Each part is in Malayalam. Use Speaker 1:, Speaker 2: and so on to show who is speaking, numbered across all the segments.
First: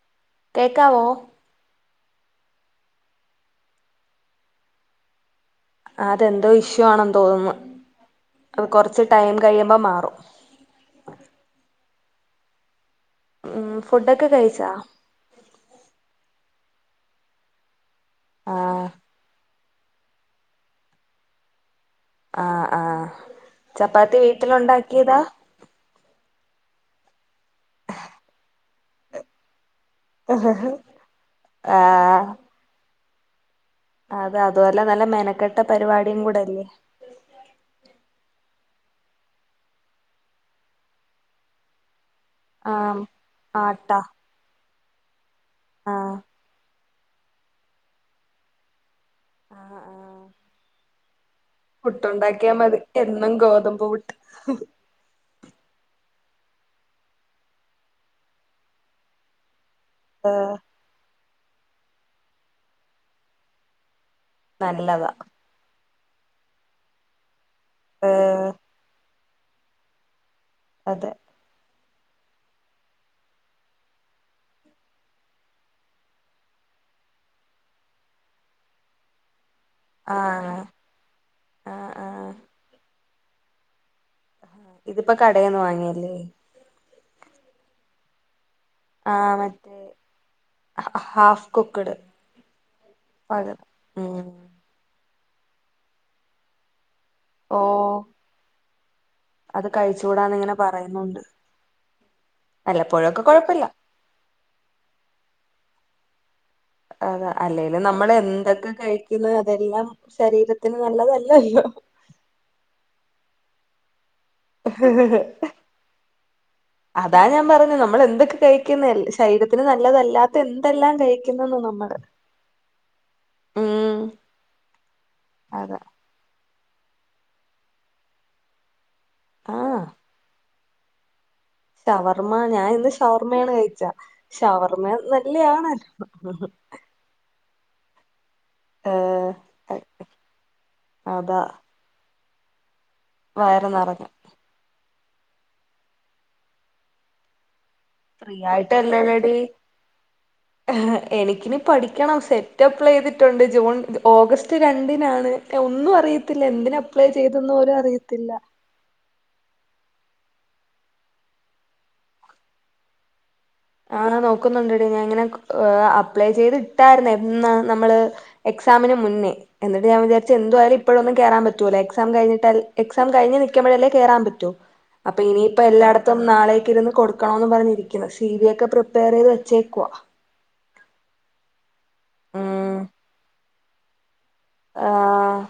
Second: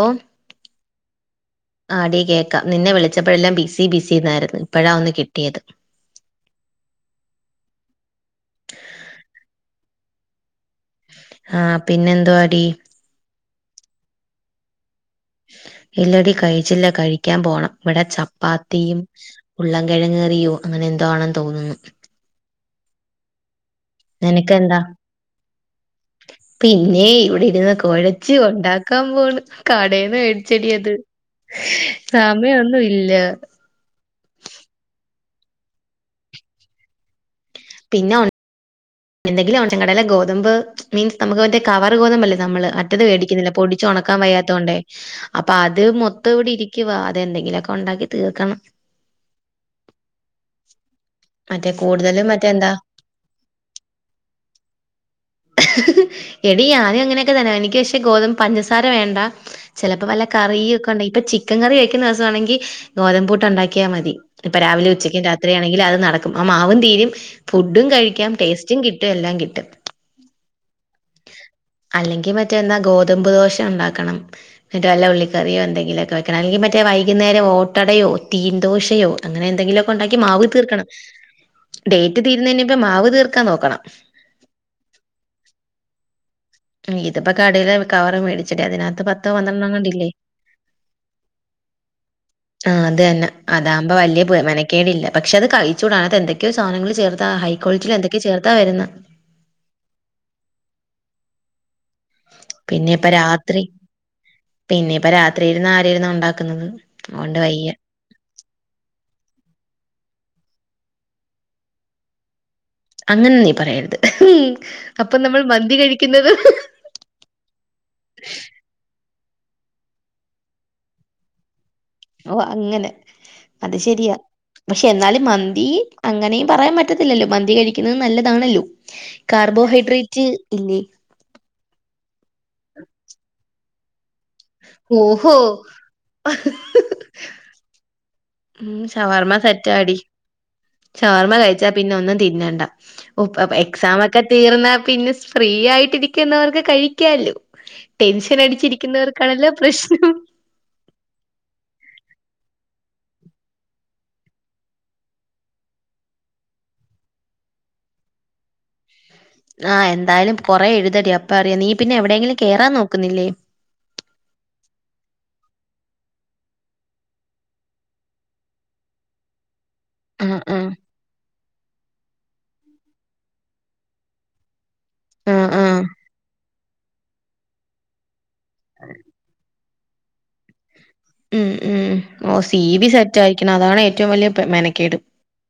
Speaker 1: ഓഹ്
Speaker 2: കേക്കാവോ
Speaker 1: ആടി കേക്കാം നിന്നെ വിളിച്ചപ്പോഴെല്ലാം ബിസി ബിസിന്നായിരുന്നു ഇപ്പഴാ ഒന്ന് കിട്ടിയത്
Speaker 2: ആ അതെന്തോ ഇഷ്യൂ ആണെന്ന് തോന്നുന്നു അത് കൊറച്ച് ടൈം കഴിയുമ്പോ മാറും
Speaker 1: ആ പിന്നെ എന്തുവാടി
Speaker 2: ഉം ഫുഡൊക്കെ കഴിച്ചെ
Speaker 1: ഇല്ലടി കഴിച്ചില്ല കഴിക്കാൻ പോണം ഇവിടെ
Speaker 2: ആഹ്
Speaker 1: ചപ്പാത്തിയും ഉരുളൻകിഴങ്ങു കറിയോ അങ്ങനെ എന്തോ ആണെന്ന് തോന്നുന്നു
Speaker 2: ആഹ് ആഹ് ചപ്പാത്തി
Speaker 1: നിനക്കെന്താ
Speaker 2: വീട്ടിലുണ്ടാക്കിയതാ
Speaker 1: പിന്നെ ഇവടെ ഇരുന്ന് കൊഴച്ച് ഉണ്ടാക്കാൻ പോണ് കടേന്ന് വേട്ച്ചെടീയത് സമയൊന്നും ഇല്ല
Speaker 2: അതെ അതുവല്ല നല്ല മെനക്കെട്ട പരിപാടിയും കൂടെ അല്ലേ
Speaker 1: പിന്നെ ഒ എന്തെങ്കിലും റേഷൻ കടേലെ ഗോതമ്പ് മീൻസ് നമ്മക്ക് മറ്റേ കവറ് ഗോതമ്പ് അല്ലേ നമ്മള്
Speaker 2: ആഹ്
Speaker 1: മറ്റത് വേടിക്കുന്നില്ല പൊടിച്ചു
Speaker 2: ആട്ടാ
Speaker 1: ഒണക്കാൻ വയ്യാത്തോണ്ടേ അപ്പൊ അത്
Speaker 2: ആഹ്
Speaker 1: മൊത്തം ഇവിടെ ഇരി ക്കിവാ അതെന്തെങ്കിലൊക്കെ ഒണ്ടാക്കി തീർക്കണം
Speaker 2: ആഹ് ആഹ്
Speaker 1: മറ്റേ കൂടുതലും
Speaker 2: പുട്ടുണ്ടാക്കിയാ
Speaker 1: മറ്റെന്താ
Speaker 2: മതി എന്നും ഗോതമ്പു പുട്ട്
Speaker 1: എടി ഞാനും അങ്ങനെയൊക്കെ തന്നെ എനിക്ക് പക്ഷെ ഗോതും പഞ്ചസാര വേണ്ട ചെലപ്പോ വല്ല
Speaker 2: ആഹ്
Speaker 1: കറിയൊക്കെ ഉണ്ടെ ഇപ്പൊ ചിക്കൻ കറി വെക്കുന്ന ദിവസാണെങ്കി ഗോതമ്പൂട്ട് ഉണ്ടാക്കിയാ മതി തിപ്പൊ രാവിലെ
Speaker 2: നല്ലതാ
Speaker 1: ഉച്ചക്കും രാത്രിയാണെങ്കില് അത് നടക്കും ആഹ് മാവും തീരും ഫുഡും കഴിക്കാം
Speaker 2: ആഹ്
Speaker 1: ടേസ്റ്റ് കിട്ടും എല്ലാം കിട്ടും
Speaker 2: അതെ
Speaker 1: അല്ലെങ്കി മറ്റേ എന്താ ഗോതമ്പ് ദോശ ഉണ്ടാക്കണം എന്നിട്ട് വല്ല ഉള്ളിക്കറിയോ എന്തെങ്കിലൊക്കെ വെക്കണം അല്ലെങ്കി മറ്റേ വൈകിന്നേരം ഓട്ടടയോ തീൻദോശയോ അങ്ങനെ എന്തെങ്കിലൊ ഒണ്ടാക്കി മാവ്
Speaker 2: ആഹ്
Speaker 1: തീർക്കണം
Speaker 2: ആഹ്
Speaker 1: ഡേറ്റ്
Speaker 2: ആഹ്
Speaker 1: തീരുന്നെനുമ്പ് മാവ് തീർക്കാൻ നോക്കണം
Speaker 2: ഇതിപ്പോ കടേന്ന് വാങ്ങിയല്ലേ
Speaker 1: ഇതിപ്പോ കടയില് കവറ് മേടിച്ചിട്ടതിനകത്ത് പത്തോ
Speaker 2: ആഹ് മറ്റേ
Speaker 1: പന്ത്രണ്ടെങ്ങാണ്ടില്ലേ
Speaker 2: ഹാഫ് കുക്ക്ഡ്
Speaker 1: ആഹ് അത് തന്നെ
Speaker 2: പഴം
Speaker 1: അതാകുമ്പോ വല്യ
Speaker 2: ഉം
Speaker 1: ബ മെന കേടില്ല പക്ഷെ അത് കഴിച്ചൂട അയിനകത്ത് എന്തൊക്കെയോ സാനങ്ങള് ചേർ
Speaker 2: ഓഹ് അത് കഴിച്ചുകൂടാന്ന് ഇങ്ങനെ പറയുന്നുണ്ട്
Speaker 1: പിന്നെപ്പ
Speaker 2: വല്ലപ്പോഴൊക്കെ
Speaker 1: രാത്രി
Speaker 2: കൊഴപ്പില്ല
Speaker 1: പിന്നെപ്പ രാത്രിയിരുന്നാരിരുന്ന ഉണ്ടാക്കുന്നത്
Speaker 2: അത
Speaker 1: അതുകൊണ്ട് വയ്യ
Speaker 2: അല്ലേല് നമ്മളെന്തൊക്കെ കഴി യ്ക്കുന്ന് അതെല്ലാം ശരീരത്തിന് നല്ലതല്ലല്ലോ
Speaker 1: അങ്ങനെ നീ പറയരുത് ഉം അപ്പൊ നമ്മൾ മന്തി കഴിക്കുന്നത്
Speaker 2: യ്ക്കുന്നല്ലേ ശരീരത്തിന് നല്ലതല്ലാത്ത എന്തെല്ലാം കഴിക്കുന്നെന്നോ നമ്മള്
Speaker 1: ഓഹ് അങ്ങനെ അത്
Speaker 2: ഉം
Speaker 1: ശരിയാ പക്ഷെ എന്നാലും മന്തി
Speaker 2: അതെ
Speaker 1: അങ്ങനെയും പറയാൻ പറ്റത്തില്ലല്ലോ മന്തി കഴിക്കുന്നതും നല്ലതാണല്ലോ
Speaker 2: ആഹ്
Speaker 1: കാർബോഹൈഡ്രേറ്റ് ഇല്ലെ
Speaker 2: ഷവർമ്മ ഞാൻ ഇന്ന് ഷവർമ്മയാണ് കഴിച്ച ഷവർമ്മ
Speaker 1: ഓഹോ
Speaker 2: നല്ലയാണ്
Speaker 1: ഉം
Speaker 2: ഏഹ്
Speaker 1: ഷവർമ്മ സെറ്റാടി ഷവർമ്മ
Speaker 2: അതാ
Speaker 1: കഴിച്ചാ പിന്നെ ഒന്നും തിന്നണ്ട ഓഹ് പ
Speaker 2: വയറ് നിറഞ്ഞു
Speaker 1: എക്സാമൊക്കെ തീർന്നാ പിന്നെ ഫ്രീ ആയിട്ടിരിക്കുന്നവർക്ക് കഴിയ്ക്കാല്ലോ
Speaker 2: ഫ്രീ
Speaker 1: ടെൻഷനടിച്ചിരിക്കുന്നവർക്കാണല്ലോ പ്രശ്നം
Speaker 2: ആഹ് എനിക്കിനി പഠിക്കണം സെറ്റ് അപ്ലൈ ചെയ്തിട്ടുണ്ട് ജൂൺ ഓഗസ്റ്റ് രണ്ടിനാണ് ഏ ഒന്നും അറിയത്തില്ല എന്തിന് അപ്ലൈ ചെയ്തെന്ന് പോലും അറിയത്തില്ല
Speaker 1: ആഹ് എന്തായാലും കൊറേ എഴുതെടി അപ്പ അറിയാം നീ പിന്നെ എവിടെയെങ്കിലും കേറാൻ നോക്കുന്നില്ലേ
Speaker 2: ആഹ് നോക്കുന്നുണ്ടെടി ഞാൻ ഇങ്ങനെ അപ്ലൈ ചെയ്ത് ഇട്ടായിരുന്നെ എന്നാ നമ്മള് എക്സാമിന് മുന്നേ എന്നിട്ട് ഞാൻ വിചാരിച്ച്
Speaker 1: ആഹ് ആഹ്
Speaker 2: എന്തുവായാലും എപ്പോഴൊന്നും കേറാൻ പറ്റൂല എക്സാം കഴിഞ്ഞട്ട എക്സാം കഴിഞ്ഞു നിൽക്കുമ്പഴല്ലേ കേറാൻ പറ്റു അപ്പൊ
Speaker 1: ആഹ്
Speaker 2: ഇനിയിപ്പൊ
Speaker 1: ആഹ്
Speaker 2: എല്ലാടത്തും നാളേക്ക് ഇരുന്ന് കൊടുക്കണോന്ന് പറഞ്ഞിരിക്കുന്നു സി വി ഒക്കെ പ്രിപ്പയർ ചെയ്ത് വെച്ചേക്കുവ
Speaker 1: ഉം ഉം ഓ സി
Speaker 2: ഉം
Speaker 1: വി സെറ്റ് ആയിരിക്കണം അതാണ് ഏറ്റവും വലിയ മെനക്കേട്
Speaker 2: ആഹ്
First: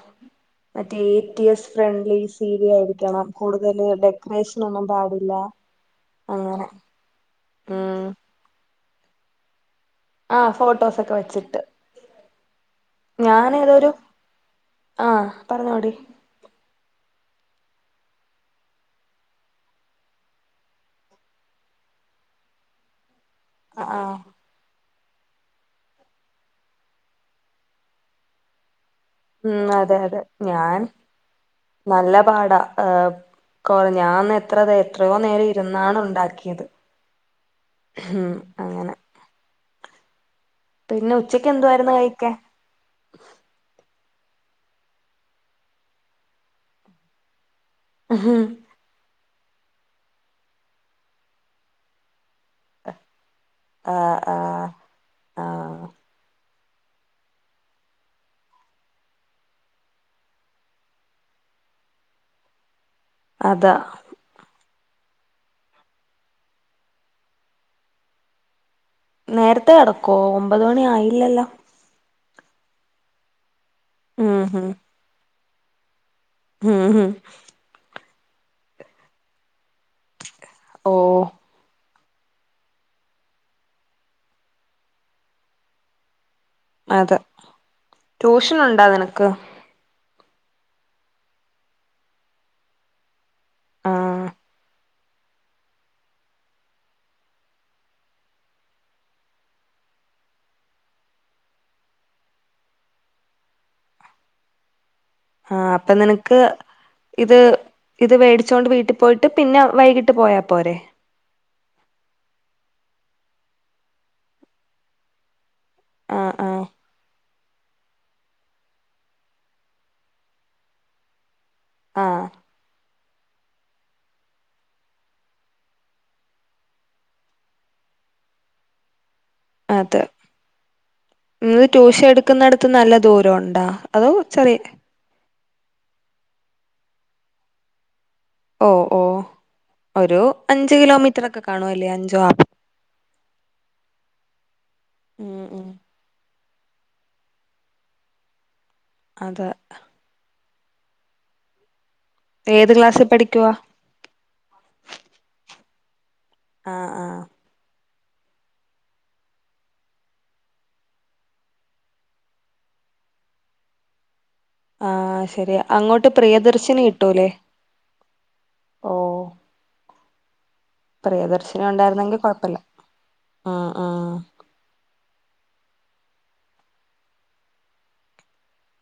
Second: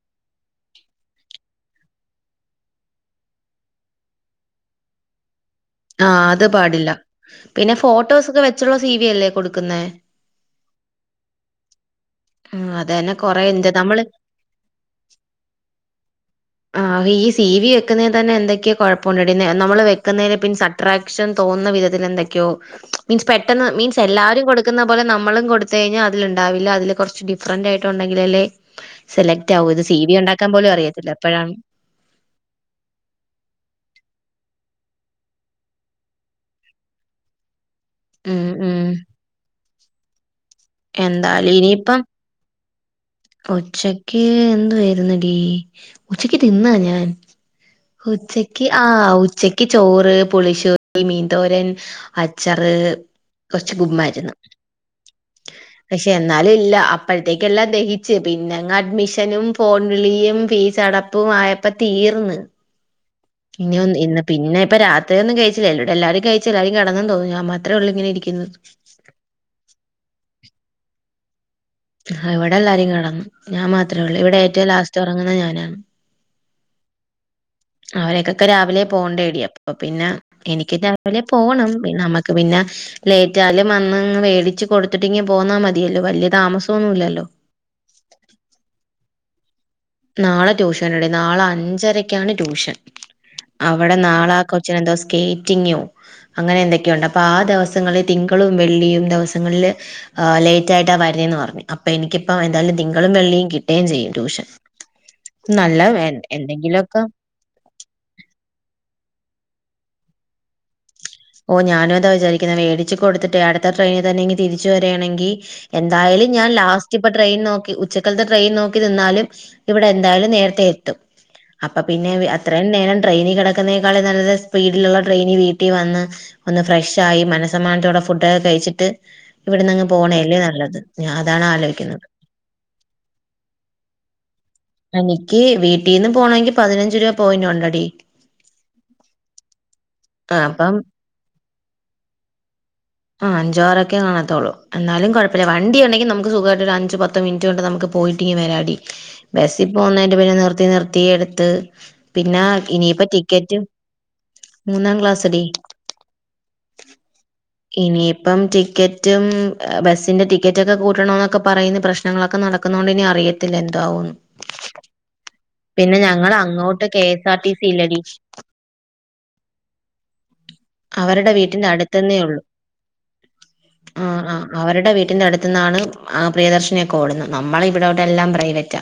Speaker 2: മറ്റേ A T S friendly C V ആയിരിക്കണം കൂടുതൽ ഡെക്കറേഷൻ ഒന്നും പാടില്ല
Speaker 1: ആഹ് അത്
Speaker 2: അങ്ങനെ
Speaker 1: പാടില്ല പിന്നെ
Speaker 2: ഉം
Speaker 1: ഫോട്ടോസ് ഒക്കെ വെച്ചുള്ള സി വി അല്ലേ കൊടുക്കുന്നേ
Speaker 2: ആഹ് ഫോട്ടോസൊക്കെ വെച്ചിട്ട്
Speaker 1: ആഹ് അതന്നെ കൊറെ
Speaker 2: ഞാൻ
Speaker 1: എന്ത്
Speaker 2: ഏതൊരു
Speaker 1: നമ്മള്
Speaker 2: ആഹ് പറഞ്ഞോടി
Speaker 1: ആ ഈ സി വി വെക്കുന്ന തന്നെ എന്തൊക്കെയാ കുഴപ്പമുണ്ടടി നമ്മള് വെക്കുന്നതി പി അട്രാക്ഷൻ തോന്നുന്ന വിധത്തിൽ എന്തൊക്കെയോ മീൻസ് പെട്ടെന്ന് മീൻസ്
Speaker 2: ആഹ്
Speaker 1: എല്ലാരും കൊ കൊടുുന്ന പോലെ നമ്മളും കൊടുത്ത കഴിഞ്ഞാൽ അതിലണ്ടാവില്ല അതില് കുറച്ച് ഡിഫറന്റ് ആയിട്ട്ണ്ടെങ്കിൽ അള്ള സെലക്ട്
Speaker 2: ഉം
Speaker 1: ആവോ ഇത്
Speaker 2: അതെ
Speaker 1: സി ബി
Speaker 2: അതെ
Speaker 1: ഉണ്ടാക്കാൻ പോലും
Speaker 2: ഞാൻ
Speaker 1: അറിയത്തില്ല അപ്പോഴാണ്
Speaker 2: നല്ല പാടാ ഏഹ് കൊറ ഞാൻ എത്ര എത്രയോ നേരം ഇരുന്നാണ് ഉണ്ടാക്കിയത് ഉം അങ്ങനെ പിന്നെ ഉച്ചക്ക് എന്തുവായിരുന്നു
Speaker 1: എന്താലിനിയിപ്പം
Speaker 2: കഴിക്കാൻ
Speaker 1: ഉച്ചക്ക് എന്തുവായിരുന്നുന്നടീ ഉച്ചക്ക് തിന്നാ ഞാൻ
Speaker 2: ആഹ്
Speaker 1: ഉച്ചയ്ക്ക് ആഹ് ഉച്ചക്ക് ചോറ് പുളിശ മീൻന്തോരൻ അച്ചാറ് കൊറച്ച് കുമ്മായിരുന്നു
Speaker 2: ആഹ് ആഹ്
Speaker 1: പക്ഷെ എന്നാലും ഇല്ല അപ്പോഴത്തേക്ക എല്ലാം ദഹിച്ച് പിന്നെങ്ങ് അഡ്മിഷനും ഫോൺ വിളിയും ഫീസ് അട ആയപ്പ തീർന്ന്
Speaker 2: അതാ
Speaker 1: ഇനിന്ന് ഇ പിന്നെ ഇപ്പ രാത്രിയന്നും കഴിച്ചില്ലല്ലോടെ എല്ലാരും കഴിച്ചു എല്ലാരും കടന്നന്ന് തോന്നണു ഞാൻ മാത്രേ ഉള്ളൂ ഇങ്ങെ ഇരിക്കുന്ന്
Speaker 2: നേരത്തെ കടക്കോ ഒമ്പത് മണി ആയില്ലല്ലോ
Speaker 1: ഇവിടെ എല്ലാരും കടന്നു ഞാൻ മാത്രേ ഉള്ളൂ ഇവിടെ
Speaker 2: ഉം ഹും
Speaker 1: ഏറ്റവും ലാസ്റ്റ് ഉറങ്ങുന്ന ഞാനാ
Speaker 2: ഉം ഉം
Speaker 1: അവരക്കൊക്കെ രാവിലെ പോകണ്ടേടി അപ്പ പിന്നെ എനിക്ക്
Speaker 2: ഓ
Speaker 1: രാവിലെ പോകണംപിന്നെ നമ്മക്ക് പിന്നെ ലേറ്റാലും വന്നിങ് മേടിച്ച് കൊടുത്തിട്ട് ഇങ്ങ പോന്നാൽ മതിയല്ലോ വലിയ താമസം
Speaker 2: അതെ ട്യൂഷൻ ഉണ്ടോ നിനക്ക്
Speaker 1: നാളെ ട്യൂഷൻഉണ്ട് നാളെ അഞ്ചരക്കാണ് ട്യൂഷൻ അവിടെ
Speaker 2: ആഹ്
Speaker 1: നാളാ ആ കൊച്ചിന് എന്തോ സ്കേറ്റിങ്ങ് അങ്ങനെ എന്തൊക്കെയുണ്ട് അപ്പോൾ ആ ദിവസങ്ങളിൽ തിങ്കളും വെള്ളിയും ദിവസങ്ങളിൽ ആഹ് ലേറ്റ് ആയിട്ട് വരുന്നന്ന് പറഞ്ഞ് അപ്പൊ എനിക്കിപ്പ എന്തായാലും നിങ്ങളും വെള്ളിയും കിട്ടുകയും ചെയ്യും ട്യൂഷൻ
Speaker 2: ആഹ്
Speaker 1: നല്ല
Speaker 2: അപ്പൊ നിനക്ക്
Speaker 1: എന്തെങ്കിലുമൊക്കെ
Speaker 2: ഇത് ഇത് വേടിച്ചോണ്ട് വീട്ടിൽ പോയിട്ട് പിന്നെ വൈകിട്ട് പോയാ പോരെ
Speaker 1: ഓ ഞാനും അതാ വിചാരിക്കുന്നത് മേടിച്ച്കൊടുത്തിട്ട് അടുത്ത ട്രെയിനിൽ തന്നെ ഇങ് തിരിച്ചു വരിയാണെങ്കിൽ എന്തായാലും
Speaker 2: ആഹ്
Speaker 1: ഞാൻ
Speaker 2: ആഹ്
Speaker 1: ലാസ്റ്റ് പട്ട ട്രെയിൻ നോക്കി ഉച്ചക്കലത്തെ ട്രെയിൻ നോക്കി നിന്നാലും ഇവിടെ എന്തായാലും നേരത്തെ എത്തും അപ്പൊ പിന്നെ
Speaker 2: ആഹ്
Speaker 1: അത്രയും നേരം ട്രെയിനി കിടക്കുന്നേക്കാളും നല്ല സ്പീഡിലുള്ള ട്രെയിൻ വീട്ടിൽ വന്ന് ഒന്ന് ഫ്രഷ്‌ ആയി മനസ്സമ്മാനത്തോടെ ഫുഡ് ഒക്കെകഴിച്ചിട്ട് ഇവിടെന്ന്ങ്ങ്
Speaker 2: അതെ
Speaker 1: പോണല്ലേ നല്ലത് ഞാൻ അതാണ് ആലോചിക്കുന്നത്
Speaker 2: നിക്കുന്നിടത്ത് നല്ല ദൂരം ഉണ്ടോ അതോ ചെറിയ
Speaker 1: എനിക്ക് വീട്ടീന്ന് പോണങ്കിൽ പതിനഞ്ച് രൂപ പോയിന്റ്ണ്ടടി
Speaker 2: ഓഹ് ഓഹ് ഒരു
Speaker 1: ആ
Speaker 2: അഞ്ചു കിലോമീറ്റർ ഒക്കെ കാണുവല്ലേ അഞ്ചോ ആ
Speaker 1: ആഹ് അഞ്ചോറൊക്കെ കാണാത്തുള്ളൂ എന്നാലും
Speaker 2: ഉം
Speaker 1: കുഴപ്പമില്ല
Speaker 2: ഉം
Speaker 1: വണ്ടി ഉണ്ടെങ്കിൽ നമുക്ക് സുഖമായിട്ട് അഞ്ചു പത്ത്മിനിറ്റ് കൊണ്ട് നമുക്ക് പോയിട്ടി വരാടി
Speaker 2: അതെ
Speaker 1: ബസ്സ് പോന്നതിന്റെ പിന്നെ നിർത്തി നിർത്തി എടുത്ത് പിന്നെ
Speaker 2: ഏത് ക്ലാസ്സിൽ
Speaker 1: ഇനിയിപ്പ
Speaker 2: പഠിക്കുവാ
Speaker 1: ടിക്കറ്റ് മൂന്നാം ക്ലാസ്ടി
Speaker 2: ആഹ് ആഹ്
Speaker 1: ഇനിയിപ്പം ടിക്കറ്റും ബസ്സിന്റെ ടിക്കറ്റൊക്കെ കൂട്ടണന്നൊക്കെ പറയുന്നു പ്രശ് ഞങ്ങളൊക്കെ നടക്കുന്നതോണ്ട് ഇനി അറിയത്തില്ല എന്താവന്ന്
Speaker 2: ആഹ് ശരിയാ
Speaker 1: പിന്നെ
Speaker 2: അങ്ങോട്ട്
Speaker 1: ഞങ്ങൾ
Speaker 2: പ്രിയദർശിനി
Speaker 1: അങ്ങോട്ട് കെഎസ്
Speaker 2: കിട്ടൂലേ
Speaker 1: ആർ ടി സി ല്ലടി
Speaker 2: ഓ
Speaker 1: അവരുടെ
Speaker 2: പ്രിയദർശിനി
Speaker 1: വീട്ടിന്റെ
Speaker 2: ഉണ്ടായിരുന്നെങ്കി
Speaker 1: അടുത്തന്നേള്ളു
Speaker 2: കൊഴപ്പല്ല ആഹ്
Speaker 1: ആ
Speaker 2: ആഹ്
Speaker 1: ആ അവരുടെ വീട്ടിന്റെ അടുത്ത് നിന്നാണ് ആ പ്രിയദർശിനിയൊക്കെ ഓടുന്നത് നമ്മള ഇവിടെ ഓട്ട് എല്ലാം പ്രൈവറ്റ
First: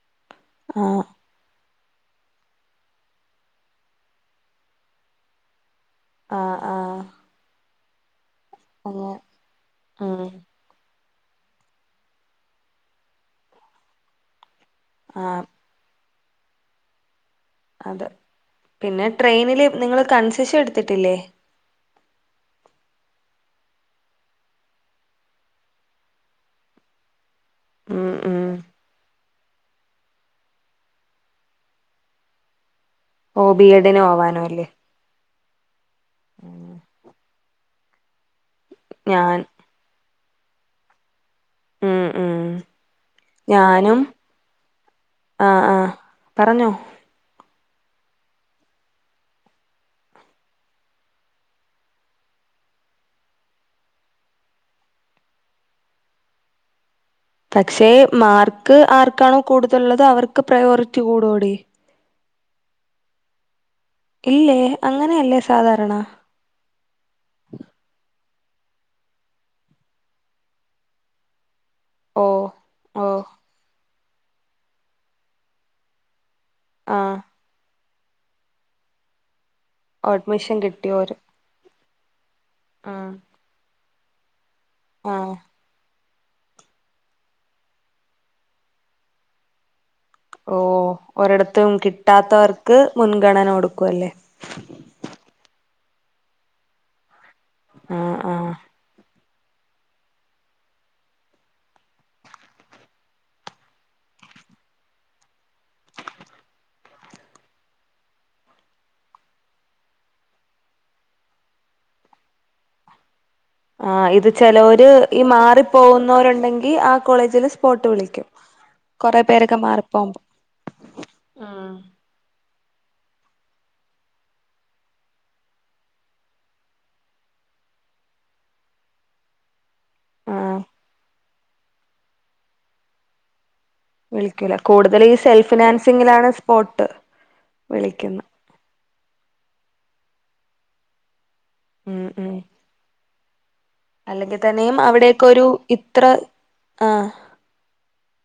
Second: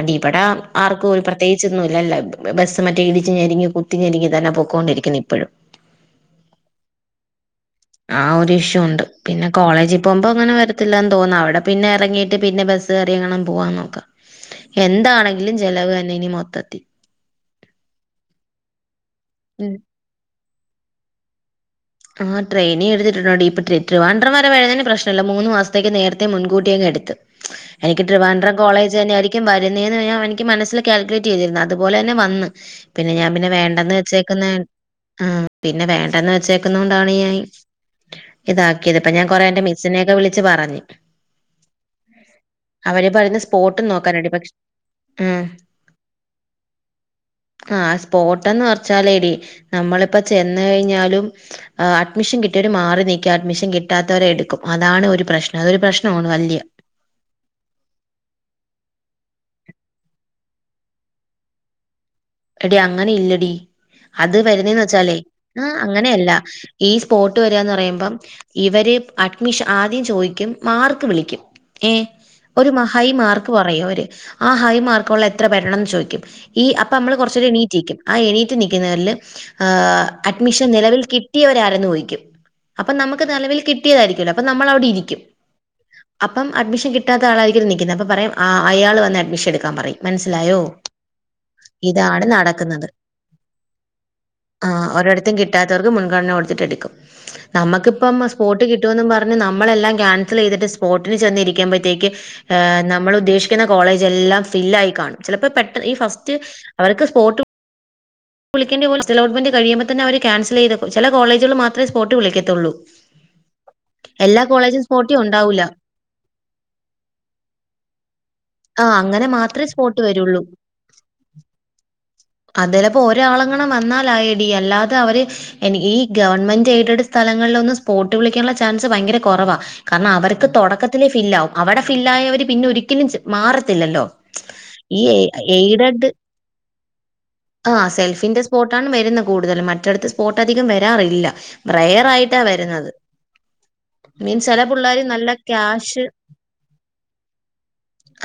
Speaker 1: അടി ഇവിടെ
Speaker 2: ആഹ്
Speaker 1: ആർക്കും ഒരു പ്രത്യേകിച്ചൊന്നും ഇല്ലല്ലേ ബസ്സ് മറ്റേ ഇടിച്ചു ഞരിങ്ങി കുത്തിരിതന്നെ പോ കൊണ്ടിരിക്കുന്ന് ഇപ്പോഴും
Speaker 2: ആഹ് ആഹ്
Speaker 1: ആ ഒരു ഇഷ്യൂ ഒണ്ട്
Speaker 2: അങ്ങനെ
Speaker 1: പിന്നെ കോളേജിൽ
Speaker 2: ഉം
Speaker 1: പോംമ്പോ അങ്ങനെ വര ത്തില്ലാന്ന് തോന്നാ അവിടെ പിന്നെ എറങ്ങീട്ട് പിന്നെ ബസ്‌ കേറിങ്ങണം പോവാന്ന് നോക്കാ
Speaker 2: ആഹ്
Speaker 1: എന്താണെങ്കിലും ചെലവെന്നെനി മൊത്തത്തിൽ
Speaker 2: അതെ പിന്നെ ട്രെയിനില്
Speaker 1: ഉം.
Speaker 2: നിങ്ങള് കൺസെഷൻ എടുത്തിട്ടില്ലേ
Speaker 1: ആ ട്രെയിനിൻ എടുത്തിട്ടുണ്ടോടി ഇപ്പൊട്രേട്രുവാഡ്രം വരെ വരുന്നതിന് പ്രശ്നല്ല മൂന്ന് മാസത്തേക്ക് നേരത്തെ മുൻകൂട്ടിയങ്ങെടുത്ത് എനിക്ക്
Speaker 2: ഉം ഉം
Speaker 1: ട്രിവാൻഡ്രം കോളേജ് തന്നെ ആയിരിക്കും ക്കും വരുന്നേന്ന് യ്ഞ്ഞാ എനിക്ക് മനസ്സിൽ കാൽക്കുലേറ്റ് ചെയ്തിരുന്നു അതുപലെന്നെ വന്ന് പിന്നെ ഞാൻ
Speaker 2: ഓ
Speaker 1: പിന്നെ
Speaker 2: ബി
Speaker 1: വേണ്ടെന്ന്
Speaker 2: എഡിന് പോവാനോ
Speaker 1: വെച്ചേക്കുന്നേ
Speaker 2: അല്ലേ
Speaker 1: ആ പിന്നെ വേണ്ടെന്ന് വെച്ചേക്കുന്നൊണ്ടാണ് ഞാൻ ഇതാക്കിയത് പ്പൊ ഞാൻ കൊറെ എന്റെ മിസ്സിനെക്കെ വിളിച്ചു പറഞ്ഞ്
Speaker 2: ഉം ഉം
Speaker 1: അവര് പറയുന്നേ സ്പോട്ടും നോക്കാന്ണ്ട് പക്ഷെ ഉം
Speaker 2: ആ ആ പറഞ്ഞോ
Speaker 1: ആ സ്പോട്ട്ന്ന് വെച്ചാലേടി നമ്മളിപ്പൊ ചെന്ന് കയ്ഞ്ഞാലും ആ അഡ്മിഷൻ കിട്ടിയവര് മാറി നിക്കും അഡ്മിഷൻ കിട്ടാത്തവരെ എടുക്കും അതാണ് ഒരു പ്രശ്നം അതൊരു പ്രശ്നമാണ് വല്യേ
Speaker 2: പക്ഷേ മാർക്ക് ആർക്കാണോ കൂടുതലുള്ളത് അവർക്ക് പ്രയോറിറ്റി കൂടൊടി
Speaker 1: എടി അങ്ങനെ ഇല്ലെടി അത്
Speaker 2: ഇല്ലേ
Speaker 1: വരുന്നേന്ന് വെച്ചാലേ
Speaker 2: അങ്ങനെയല്ലേ
Speaker 1: ആ
Speaker 2: സാധാരണ
Speaker 1: അങ്ങനെയെല്ല ഈ സ്പോട്ട് വരാന്ന് പറയുമ്പം ഇവര് അഡ്മിഷ ആദ്യം ചോയ്ക്കും മാർക്ക് വിളിക്കും ഏ
Speaker 2: ഓ
Speaker 1: ഒരു ഹൈ
Speaker 2: ഓ
Speaker 1: മാർക്ക് പറയുംഅവര് ആ ഹൈ മാർക്കൊള്ള എത്ര പേര് ഉണ്ടെന്ന് ചോയ്ക്കും ഈ അപ്പൊ മ്മള്
Speaker 2: ആഹ്
Speaker 1: കുറച്ചേംര എണീറ്റിക്കും ആ എണീറ്റ് നൽക്കുന്നവരില് അഡ്മിഷൻ നിലവിൽ കി കിട്ടിയവര് ആരെന്ന് ചോയ്ക്കും അപ്പൊ
Speaker 2: ആഹ്
Speaker 1: നമുക്ക് നെലവിൽ കിട്ടിയതായിരിക്കല്ലോ അപ്പൊ നമ്മളവിടെ ഇരിക്കും
Speaker 2: ആഹ്
Speaker 1: അപ്പം അഡ്മിഷൻ കിട്ടാത്ത ആളായിരിക്കും നിക്കുന്നേ അപ്പം പറയുറ അയാള് വന്ന് അഡ്മിഷൻ എടുക്കാൻ പറയും മനസ്സിലായോ
Speaker 2: ഒരെടത്തും
Speaker 1: ഇതാണ്
Speaker 2: കിട്ടാത്തവർക്ക് മുൻഗണന കൊടുക്കും അല്ലേ
Speaker 1: ആ ഒരെട്ത്തും കിട്ടാത്തവർക്ക് മുൻഗണന കൊടുത്തിട്ടെടുക്കും നമ്മുക്കിപ്പം
Speaker 2: ആഹ്
Speaker 1: മസ്
Speaker 2: ആഹ്
Speaker 1: സ്പോട്ട് കിട്ടുംമെന്നും പറഞ് നമ്മളല്ലാം ക്യാൻസലൈയ്തിട്ട് സ്പോട്ടിന് ചെന്നിരിക്കുമ്പഴത്തേക്ക് ഏ നമ്മളുദ്ദേശിക്കുന്ന കോളേജെല്ലാം ഫില്ലായി കാണും ചെലപ്പോ പെട്ടെ ഈ ഫസ്റ്റ് അവർക്ക് സ്പോട്ടും വ്ളിക്കേണ്ട്യ പോലെഫസ്റ്റലോട്മെന്റ് കഴിയുമ്പോ തന്നെ അവര് ക്യാൻസയ്ത് ചെല കോളേജുകലില് മാത്രേ സ്പോട്ട് വിളിക്കത്തൊള്ളൂ
Speaker 2: ആ ഇത് ചെലോര്
Speaker 1: സ്പോട്ടി
Speaker 2: ഈ
Speaker 1: ഉണ്ടാവൂല്ല
Speaker 2: മാറി പോവുന്നോരുണ്ടെങ്കി ആ കോളേജില് സ്പോട്ട് വിളിക്കും
Speaker 1: ആ
Speaker 2: കൊറെ
Speaker 1: അങ്ങനെ
Speaker 2: പേരൊക്കെ
Speaker 1: മാത്രേ സ്പോട്ട്
Speaker 2: മാറിപ്പോവുമ്പോ
Speaker 1: വരൊള്ളൂ
Speaker 2: ആഹ്
Speaker 1: അതലെപ്പോ ഒരാളെങ്ങാണും വന്നാലായെടി അല്ലാതെ അവര് എനി ഈ ഗവൺമെന്റ് എയ്ഡഡ് സ്ഥലങ്ങളിലൊന്നും സ്പോട്ട് വിളിക്കാനുള്ള ചാൻസ് ഭയങ്കരെ കുറവാ കാരണം അവർക്ക്
Speaker 2: ആഹ്
Speaker 1: തുടക്കത്തിലെ ഫില്ലാവും അവടെ ഫില്ലായവര് പിന്നെ ഒരിക്കലുംസ് മാറത്തില്ലല്ലോ
Speaker 2: വിളിക്കൂല
Speaker 1: ഈ
Speaker 2: കൂടുതല് സെൽഫ്
Speaker 1: എയ്ഡഡ്
Speaker 2: ഫിനാൻസിങ്ങിലാണ് സ്പോട്ട്
Speaker 1: ആ
Speaker 2: വിളിക്കുന്നെ
Speaker 1: സെൽഫിന്റെ സ്പോട്ടാണ് വരുന്നേ കൂടുതലും മറ്റടുത്ത് സ്പോട്ട് അധികം വരാറില്ല
Speaker 2: ഉം
Speaker 1: റേയറായി
Speaker 2: ഉം
Speaker 1: ട്ടാ വരുന്നത്
Speaker 2: അല്ലെങ്കി
Speaker 1: മീൻസ് ചില
Speaker 2: തന്നെയും
Speaker 1: പിള്ളേര് നല്ല
Speaker 2: അവിടെക്കെരു ഇത്ര
Speaker 1: ക്യാഷ്
Speaker 2: ആ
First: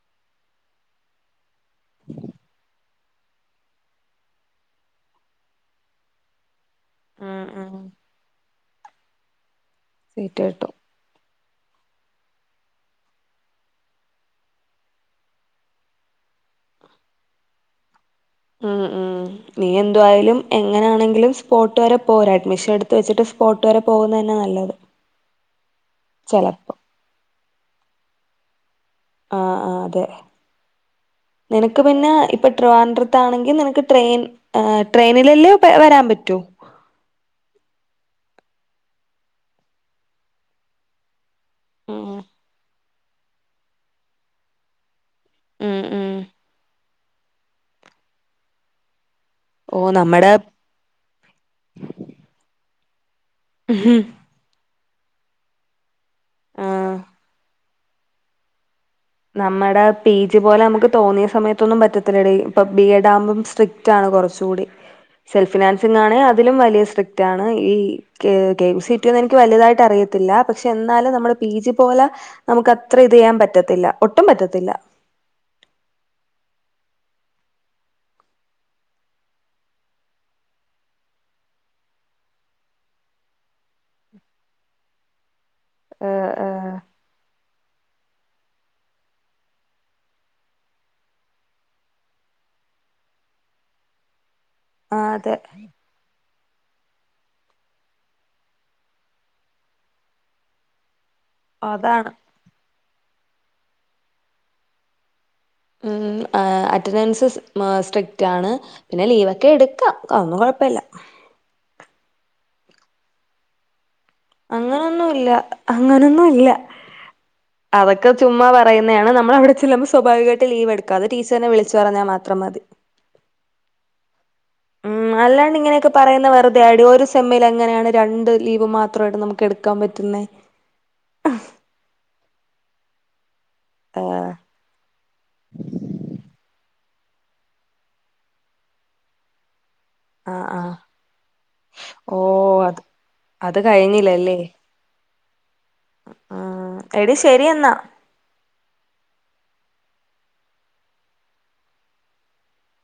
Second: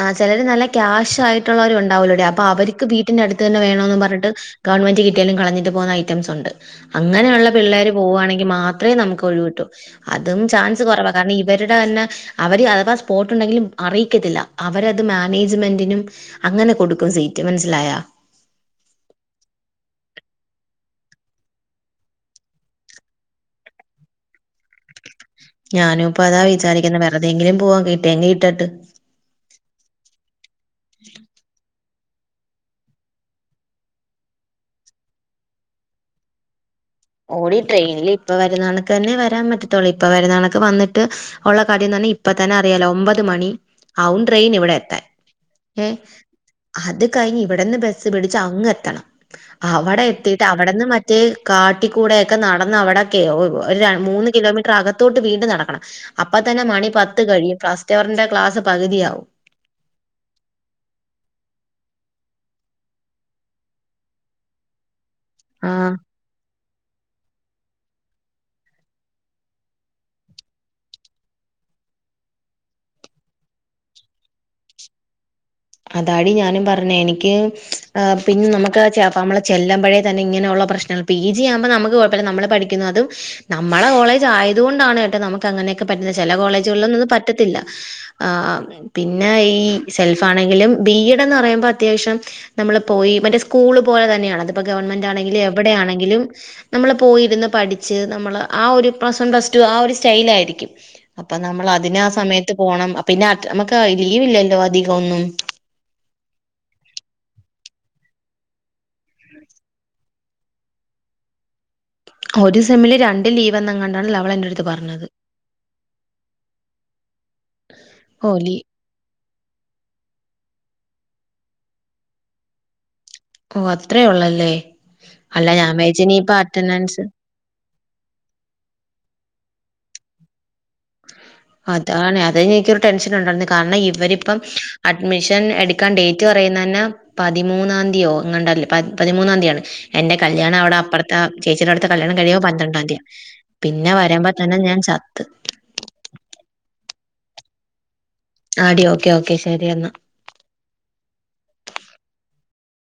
Speaker 1: ആ ചെലര് നല്ല ക്യാഷ് ആയിട്ടുള്ളവരും ണ്ടാവല്ലൊടീ അപ്പൊ അവര്ക്ക് വീ ടിന്റെ അടുത്ത് തന്നെ വേണോന്ന് പറഞ്ഞ്ട്ട് ഗവൺമെന്റ് കിട്ടിയാലും കളഞ്ഞിട്ട് പോകുന്ന ഐറ്റംസുണ്ട്
Speaker 2: ആഹ്
Speaker 1: അങ്ങനെയുള്ള
Speaker 2: ആഹ്
Speaker 1: പിള്ളേര് പോവാണെങ്കി മാത്രേ നമുക്കൊഴിവ് കിട്ടു. അതും
Speaker 2: സീറ്റ് കിട്ടും
Speaker 1: ചാൻസ് കൊറവാ കാരണം ഇവരുടെ തന്നെ അവര് അഥവാ സ്പോട്ടു- ണ്ടെങ്കിലും അറിയിക്കത്തില്ല അവരത് മാനേജ്മെന്റിനും അങ്ങനെ കൊടുക്കും സീറ്റ് മൻസ്സിലായാ
Speaker 2: ഉം ഉം നീ എന്തുവായാലും എങ്ങനാണെങ്കിലും സ്പോട്ട് വരെ പോ ഒരഡ്മിഷനെടുത്ത് വെച്ചിട്ട് പോട്ട് വരെ പോകുന്നെന്നാ നല്ലത്.
Speaker 1: ഞാനുപ്പതാ
Speaker 2: ചെലപ്പം
Speaker 1: വിചാരിക്കുന്ന വെറുതെങ്കിലും പോവ കിട്ടിയെങ്കി കിട്ടട്ട്
Speaker 2: ആഹ് ആഹ് തെ നിനക്ക് പിന്നെ ഇപ്പ ട്രിവാൻഡ്രത്താണെങ്കി നിനക്ക് ട്രെയിൻ ഏ ട്രെയിനിലല്ലേ പ വരാൻ പറ്റൂ
Speaker 1: ഓളി ട്രെയിനില് ഇപ്പ വരുന്നണക്ക് തന്നെ വരാൻ പറ്റത്തുള്ളൂ ഇപ്പ വരുന്നണക്ക് വന്നിട്ട് ഒള്ള
Speaker 2: ഉം
Speaker 1: കഥന്നെന്നിപ്പ തന്നെ അറിയാലോ ഒമ്പത് മണി ആവും ട്രെയിനിവിടെ എത്താൻ
Speaker 2: ഉം
Speaker 1: ഏഹ്
Speaker 2: ഉം
Speaker 1: അത് കഴിഞ്ഞിവിടെന്ന് ബസ് പിടിച്ചങ്ങെത്തണം
Speaker 2: ഓ
Speaker 1: അവടെ
Speaker 2: നമ്മടെ
Speaker 1: എത്തീട്ടവിടെന്ന് മറ്റേ കാട്ടി കൂടെക്കെ നടന്ന് അവിടൊക്കെയോ ഒര മൂന്ന് കിലോമീറ്റർ അകത്തോട്ട് വീണ്ടും നടക്കണം അപ്പ തന്നെ മണി
Speaker 2: ആഹ്
Speaker 1: പത്ത് കഴിയും ഫസ്റ്റവറിന്റെ ക്ലാസ് പകുതിയാവും
Speaker 2: നമ്മുടെ പി ജി പോലെ നമുക്ക് തോന്നിയ സമയത്തൊന്നും പറ്റത്തില്ലെടി ഇപ്പ ബി എഡ് ആമ്പം സ്ട്രിക്റ്റ് ആണ് കൊർച്ചൂടി
Speaker 1: ആഹ്.
Speaker 2: സെൽഫിനാൻസിംഗാണ് അതിലും വലിയ സ്ട്രിക്റ്റാണ് ഈ ക്ക് കെ എം സി ട്ടി ന്ന് എനിക്ക് വല്യതായിട്ടറിയത്തില്ല പക്ഷെ ന്നാലും നമ്മള് പി ജി പോല നമുക്കത്രെ ത് യാൻ പറ്റത്തില്ല ഒട്ടും പറ്റത്തില്ല
Speaker 1: അതാടി ഞാനും പറഞ്ഞെ എനിക്ക് എ പിന്നെ നമുക്ക് ചെ പമ്മള് ചെല്ലുമ്പഴേ തന്നെ ഇങ്ങനെയുള്ള പ്രശ്നങ്ങൾ പി ജി ആമ്പ നമ്മക്ക് കൊഴപ്പമില്ല നമ്മള് പഠിക്കുന്നതും നമ്മള കോളേജാ യതുകൊണ്ടാണ് കേട്ടോ നമു ത്തങ്ങനെയൊക്കെ പറ്റ്ന്നത്
Speaker 2: ആഹ്
Speaker 1: ചെല
Speaker 2: ആഹ്
Speaker 1: കോളേജുകളിലൊന്നുത് പറ്റത്തില്ല ആ പിന്നെ ഈ സെൽ പാണെങ്കിലും ബി എഡ് എന്ന് പറയുമ്പൊ അത്യാവശ്യം നമ്മള് പോയി മറ്റേ സ്കൂള് പോലെ തന്നെയാണത് പ്പ
Speaker 2: ആഹ് അതെ
Speaker 1: ഗവൺമെന്റാണെങ്കിലും എവടെ ആണെങ്കിലും നമ്മള് പോയിരുന്ന് പഠിച്ച് നമ്മള് ആ ഒരു പ്ലസ് വൺ പ്ലസ് ടു ആ ഒരു സ്റ്റൈലായിരിക്കും അപ്പൊ നമ്മള് അതിനാ
Speaker 2: അതാണ്
Speaker 1: സമയത്ത് പോണം അ പിന്നാട്ട് നമ്മക്ക് ലീവില്ലല്ലോ അധികൊന്നും
Speaker 2: ഊം ആ അറ്റൻഡൻസ് മ സ്ട്രിക്റ്റാണ് പിന്നെ ലീവൊക്കെ എടുക്കാം അഒന്നും കൊഴപ്പല്ല.
Speaker 1: ഒരു സെമ്മില് രണ്ട് ലീവെ ന്നെങ്ങാണ്ടാണ് ല
Speaker 2: അങ്ങനൊന്നുല്ല അങ്ങനൊന്നു ല്ല അതൊക്കെ
Speaker 1: ഓ
Speaker 2: ചുമ്മാ
Speaker 1: ലീ
Speaker 2: പറയു ന്നെയാണ്. നമ്മളവ്ട ചെല്ലുമ്പ സ്വാഭാവികായിട്ട് ലീവെടുക്കാതെ ടീച്ചർനെ വിളിച്ച് പറഞ്ഞാ മാത്രം മതി
Speaker 1: ഓ അത്രേ ഉള്ളല്ലേ
Speaker 2: ഉം അല്ലാണ്ടിങ്ങനെയൊക്കെ പറയുന്ന വെറുതെയാടി ഒരു സെമ്മിലെങ്ങനെയാണ് രണ്ട് ലീവ് മാത്രേ ടു നമുക്കെടുക്കാം പറ്റുന്നെ
Speaker 1: അതാണ് അതെയ്ഞ്ഞെനിക്കൊരു ടെൻഷനുണ്ടരുന്നു കാരണം
Speaker 2: ആഹ്
Speaker 1: ഇവനിപ്പം അഡ്മിഷൻ എടുക്കാൻ ഡേറ്റ് പറയുന്നന്നെ പതിമൂന്നാം തീയോ എങ്ങണ്ടല്ലേ പത് പതിമൂന്നാം തീയാണ് എന്റെ
Speaker 2: ആഹ്
Speaker 1: കല്യാണം അവ്ട
Speaker 2: ആഹ്
Speaker 1: അപ്പറത്ത ആ ചേച്ചിടെവിടുത്തെ കല്യാണം
Speaker 2: ഓ
Speaker 1: കഴിയുമ്പ
Speaker 2: അത്
Speaker 1: പന്ത്രണ്ടാം തീ
Speaker 2: അത്
Speaker 1: പിന്നെ വരമ്പോ
Speaker 2: കഴിഞ്ഞില്ലല്ലേ
Speaker 1: തന്നെ ഞാൻ ച
Speaker 2: ആഹ് എടി ശരിയെന്നാ
Speaker 1: ആഹ് ടി ഓക്കെ ഓക്കെ ശരി എന്നാ